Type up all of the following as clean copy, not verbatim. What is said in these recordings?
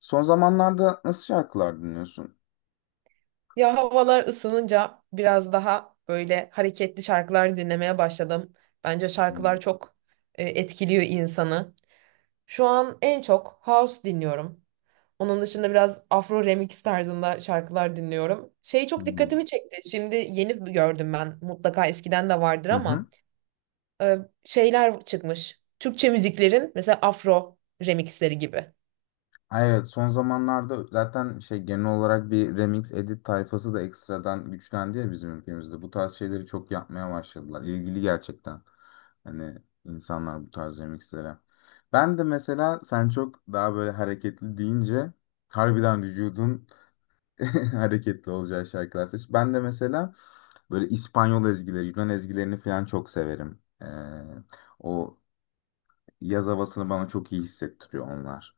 Son zamanlarda nasıl şarkılar dinliyorsun? Ya havalar ısınınca biraz daha böyle hareketli şarkılar dinlemeye başladım. Bence Hmm, şarkılar çok etkiliyor insanı. Şu an en çok house dinliyorum. Onun dışında biraz Afro remix tarzında şarkılar dinliyorum. Şey çok hmm. dikkatimi çekti. Şimdi yeni gördüm ben. Mutlaka eskiden de vardır Hı hı. ama e, şeyler çıkmış. Türkçe müziklerin mesela Afro remixleri gibi. Ha, evet, son zamanlarda zaten şey genel olarak bir remix edit tayfası da ekstradan güçlendi ya bizim ülkemizde. Bu tarz şeyleri çok yapmaya başladılar. İlgili gerçekten. Hani insanlar bu tarz remixlere. Ben de mesela sen çok daha böyle hareketli deyince harbiden vücudun hareketli olacağı şarkılar seç. Ben de mesela böyle İspanyol ezgileri, Yunan ezgilerini falan çok severim. O yaz havasını bana çok iyi hissettiriyor onlar.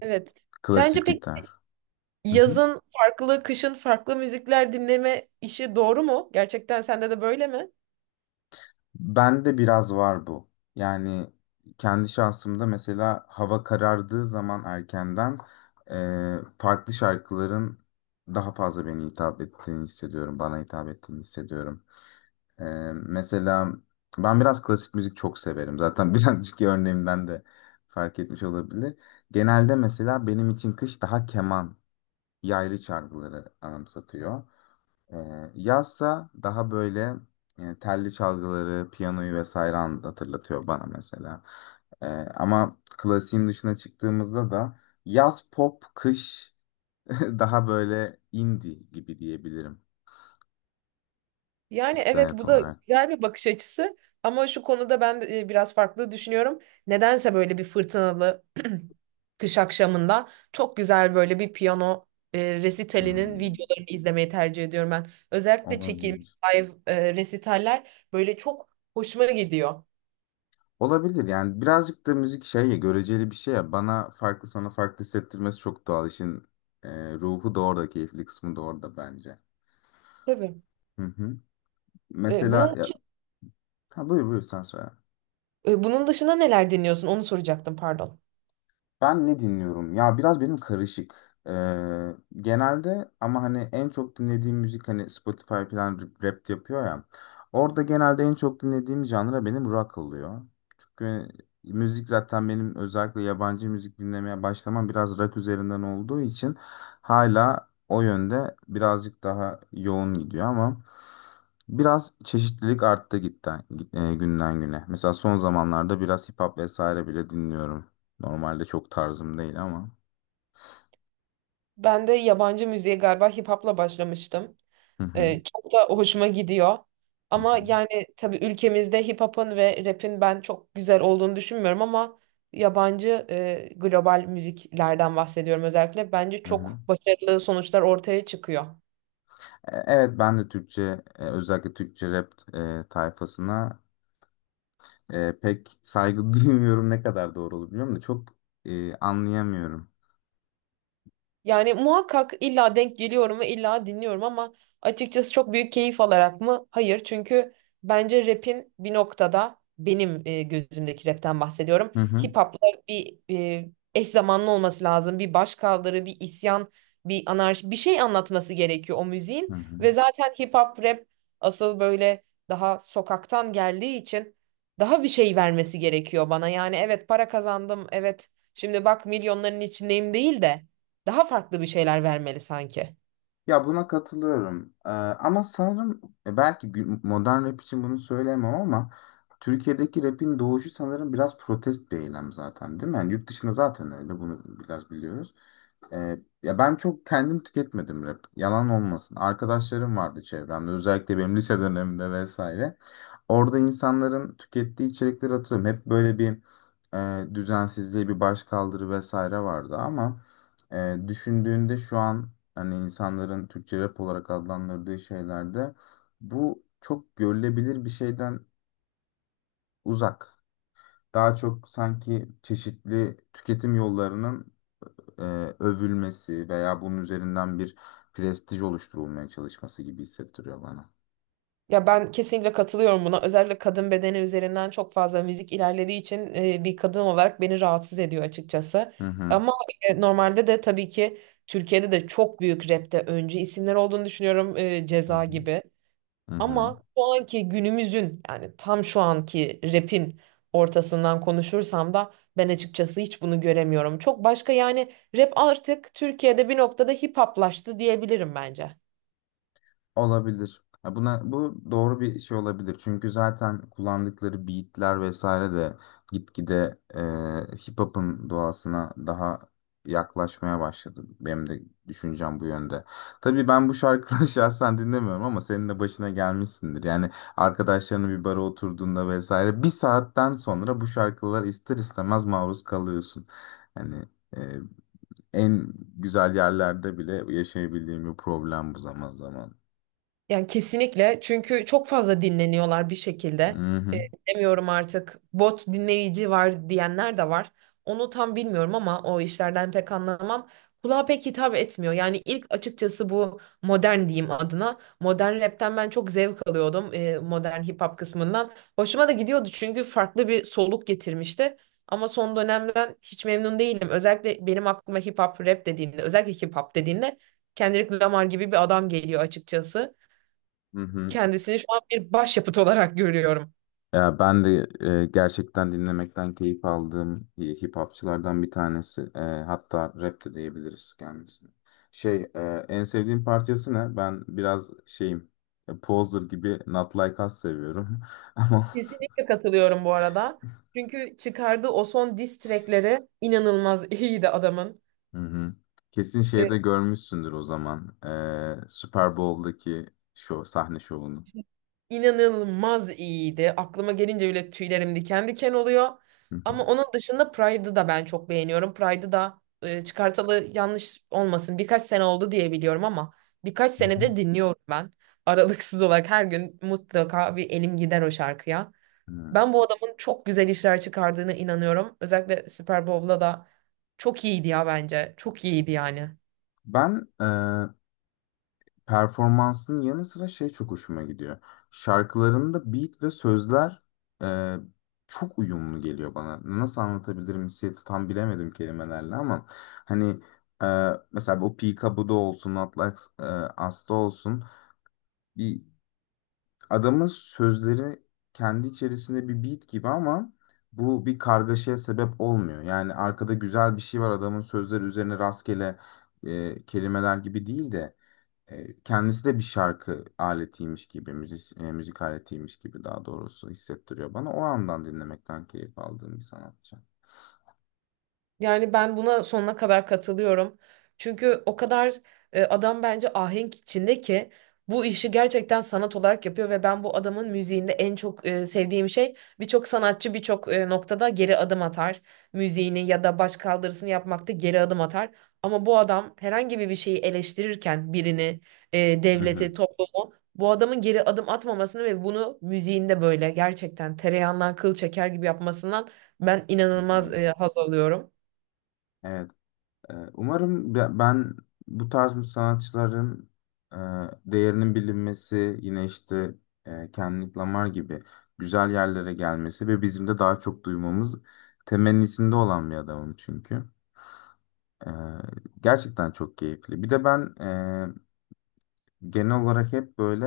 Evet. Sence Klasik pek gitar. Hı hı. yazın farklı, kışın farklı müzikler dinleme işi doğru mu? Gerçekten sende de böyle mi? Bende biraz var bu. Yani kendi şahsımda mesela hava karardığı zaman erkenden farklı şarkıların daha fazla beni hitap ettiğini hissediyorum. Bana hitap ettiğini hissediyorum. Mesela ben biraz klasik müzik çok severim. Zaten birazcık örneğimden de fark etmiş olabilir. Genelde mesela benim için kış daha keman, yaylı çalgıları anımsatıyor. Yazsa daha böyle telli çalgıları, piyanoyu vesaire hatırlatıyor bana mesela. Ama klasiğin dışına çıktığımızda da yaz pop, kış daha böyle indie gibi diyebilirim Yani evet, hissiyat bu da olarak. güzel bir bakış açısı ama şu konuda ben de, biraz farklı düşünüyorum. Nedense böyle bir fırtınalı kış akşamında çok güzel böyle bir piyano resitalinin Hmm, videolarını izlemeyi tercih ediyorum ben. Özellikle çekilmiş olabilir. live resitaller böyle çok hoşuma gidiyor. Olabilir yani birazcık da müzik şey ya göreceli bir şey ya bana farklı sana farklı hissettirmesi çok doğal işin ruhu da orada keyifli kısmı da orada bence. Tabii. Hı hı. E, Mesela bunun ya ha, buyur sen söyle. E, bunun dışında neler deniyorsun? Onu soracaktım, pardon. Ben ne dinliyorum? Ya biraz benim karışık. Ee, genelde ama hani en çok dinlediğim müzik hani Spotify falan rap yapıyor ya. Orada genelde en çok dinlediğim janra benim rock oluyor. Çünkü müzik zaten benim özellikle yabancı müzik dinlemeye başlamam biraz rock üzerinden olduğu için hala o yönde birazcık daha yoğun gidiyor ama biraz çeşitlilik arttı gitten, günden güne. Mesela son zamanlarda biraz hip hop vesaire bile dinliyorum. Normalde çok tarzım değil ama. Ben de yabancı müziğe galiba hip hop'la başlamıştım. Hı hı. Çok da hoşuma gidiyor. Hı Ama hı. yani tabii ülkemizde hip hop'un ve rap'in ben çok güzel olduğunu düşünmüyorum ama yabancı global müziklerden bahsediyorum özellikle. Bence Hı hı. çok başarılı sonuçlar ortaya çıkıyor. Evet ben de Türkçe özellikle Türkçe rap tayfasına pek saygı duymuyorum ne kadar doğru olur bilmiyorum da çok anlayamıyorum. Yani muhakkak illa denk geliyorum ve illa dinliyorum ama açıkçası çok büyük keyif alarak mı? Hayır. Çünkü bence rap'in bir noktada benim gözümdeki rap'ten bahsediyorum. Hı hı. Hip hop'la bir eş zamanlı olması lazım. Bir başkaldırı, bir isyan, bir anarşi, bir şey anlatması gerekiyor o Hı müziğin. hı. Ve zaten hip hop rap asıl böyle daha sokaktan geldiği için daha bir şey vermesi gerekiyor bana. Yani evet para kazandım, evet şimdi bak milyonların içindeyim değil de daha farklı bir şeyler vermeli sanki. Ya buna katılıyorum. E, ama sanırım belki modern rap için bunu söyleyemem ama Türkiye'deki rapin doğuşu sanırım biraz protest bir eylem zaten değil mi? Yani yurt dışında zaten öyle bunu biraz biliyoruz. Ee, ya ben çok kendim tüketmedim rap. Yalan olmasın. Arkadaşlarım vardı çevremde. Özellikle benim lise dönemimde vesaire. Orada insanların tükettiği içerikleri hatırlıyorum. Hep böyle bir düzensizliği, bir başkaldırı vesaire vardı ama düşündüğünde şu an hani insanların Türkçe rap olarak adlandırdığı şeylerde bu çok görülebilir bir şeyden uzak. Daha çok sanki çeşitli tüketim yollarının e, övülmesi veya bunun üzerinden bir prestij oluşturulmaya çalışması gibi hissettiriyor bana. Ya ben kesinlikle katılıyorum buna. Özellikle kadın bedeni üzerinden çok fazla müzik ilerlediği için bir kadın olarak beni rahatsız ediyor açıkçası. Hı hı. Ama normalde de tabii ki Türkiye'de de çok büyük rapte öncü isimler olduğunu düşünüyorum Hı Ceza hı. gibi. Hı hı. Ama şu anki günümüzün yani tam şu anki rapin ortasından konuşursam da ben açıkçası hiç bunu göremiyorum. Çok başka yani rap artık Türkiye'de bir noktada hip hoplaştı diyebilirim bence. Olabilir. Ya buna, bu doğru bir şey olabilir. Çünkü zaten kullandıkları beatler vesaire de gitgide hip hop'un doğasına daha yaklaşmaya başladı. Benim de düşüncem bu yönde. Tabii ben bu şarkıları şahsen dinlemiyorum ama senin de başına gelmişsindir. Yani arkadaşlarının bir bara oturduğunda vesaire bir saatten sonra bu şarkılara ister istemez maruz kalıyorsun. Yani e, en güzel yerlerde bile yaşayabildiğim bir problem bu zaman zaman. Yani kesinlikle çünkü çok fazla dinleniyorlar bir Hı şekilde. E, hı, Bilemiyorum artık bot dinleyici var diyenler de var. Onu tam bilmiyorum ama o işlerden pek anlamam. Kulağa pek hitap etmiyor. Yani ilk açıkçası bu modern diyeyim adına. Modern rapten ben çok zevk alıyordum modern hip hop kısmından. Hoşuma da gidiyordu çünkü farklı bir soluk getirmişti. Ama son dönemden hiç memnun değilim. Özellikle benim aklıma hip hop rap dediğinde, özellikle hip hop dediğinde Kendrick Lamar gibi bir adam geliyor açıkçası. hı hı. Kendisini şu an bir başyapıt olarak görüyorum. Ya ben de gerçekten dinlemekten keyif aldığım hip hopçılardan bir tanesi. E, hatta rap de diyebiliriz kendisine. Şey, en sevdiğim parçası ne? Ben biraz şeyim, Poser gibi Not Like Us seviyorum. Ama olsun. Kesinlikle katılıyorum bu arada. Çünkü çıkardığı o son diss track'leri inanılmaz iyiydi adamın. Hı hı. Kesin Ee, şeyde görmüşsündür o zaman. E, Super Bowl'daki şov, sahne şovunu. inanılmaz iyiydi. Aklıma gelince bile tüylerim diken diken oluyor. Hı hı. Ama onun dışında Pride'ı da ben çok beğeniyorum. Pride'ı da çıkartalı yanlış olmasın birkaç sene oldu diye biliyorum ama birkaç Hı hı. senedir dinliyorum ben. Aralıksız olarak her gün mutlaka bir elim gider o şarkıya. Hı. Ben bu adamın çok güzel işler çıkardığına inanıyorum. Özellikle Super Bowl'da da çok iyiydi ya bence. Çok iyiydi yani. Ben performansının yanı sıra şey çok hoşuma gidiyor. Şarkılarında beat ve sözler e, çok uyumlu geliyor bana. Nasıl anlatabilirim hissiyatı tam bilemedim kelimelerle ama hani e, mesela o Pika bu da olsun, Atlas Asta olsun bir adamın sözleri kendi içerisinde bir beat gibi ama bu bir kargaşaya sebep olmuyor. Yani arkada güzel bir şey var adamın sözleri üzerine rastgele kelimeler gibi değil de kendisi de bir şarkı aletiymiş gibi, müzik aletiymiş gibi daha doğrusu hissettiriyor bana. O andan dinlemekten keyif aldığım bir sanatçı. Yani ben buna sonuna kadar katılıyorum. Çünkü o kadar adam bence ahenk içinde ki bu işi gerçekten sanat olarak yapıyor ve ben bu adamın müziğinde en çok sevdiğim şey birçok sanatçı birçok noktada geri adım atar. Müziğini ya da baş kaldırısını yapmakta geri adım atar. Ama bu adam herhangi bir şeyi eleştirirken birini, Hı hı, devleti, toplumu bu adamın geri adım atmamasını ve bunu müziğinde böyle gerçekten tereyağından kıl çeker gibi yapmasından ben hı hı. inanılmaz haz alıyorum. Evet. Umarım ben bu tarz bir sanatçıların e, değerinin bilinmesi, yine işte Kendrick Lamar gibi güzel yerlere gelmesi ve bizim de daha çok duymamız temennisinde olan bir adamım çünkü. E, gerçekten çok keyifli. Bir de ben genel olarak hep böyle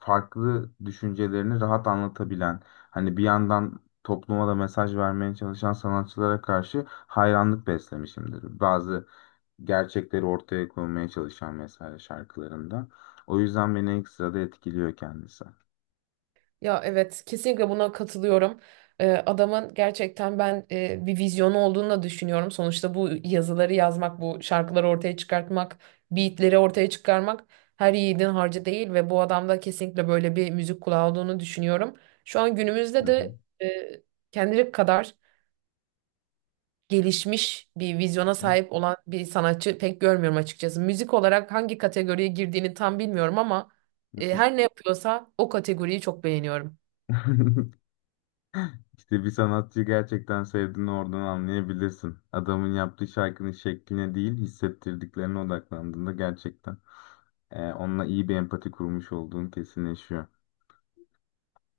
farklı düşüncelerini rahat anlatabilen, hani bir yandan topluma da mesaj vermeye çalışan sanatçılara karşı hayranlık beslemişimdir. Bazı gerçekleri ortaya koymaya çalışan mesela şarkılarında. O yüzden beni ekstra da etkiliyor kendisi. Ya evet, kesinlikle buna katılıyorum. Adamın gerçekten ben bir vizyonu olduğunu da düşünüyorum. Sonuçta bu yazıları yazmak, bu şarkıları ortaya çıkartmak, beatleri ortaya çıkarmak her yiğidin harcı değil ve bu adamda kesinlikle böyle bir müzik kulağı olduğunu düşünüyorum. Şu an günümüzde Hı hı. de e, Kendrick kadar gelişmiş bir vizyona sahip olan bir sanatçı pek görmüyorum açıkçası. Müzik olarak hangi kategoriye girdiğini tam bilmiyorum ama her ne yapıyorsa o kategoriyi çok beğeniyorum. İşte bir sanatçıyı gerçekten sevdiğini oradan anlayabilirsin. Adamın yaptığı şarkının şekline değil, hissettirdiklerine odaklandığında gerçekten. E, onunla iyi bir empati kurmuş olduğun kesinleşiyor.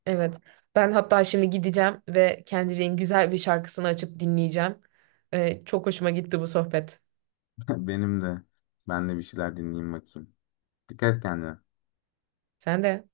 Evet. Ben hatta şimdi gideceğim ve Kendrick'in güzel bir şarkısını açıp dinleyeceğim. Çok hoşuma gitti bu sohbet. Benim de. Ben de bir şeyler dinleyeyim bakayım. Dikkat et kendine. Sen de.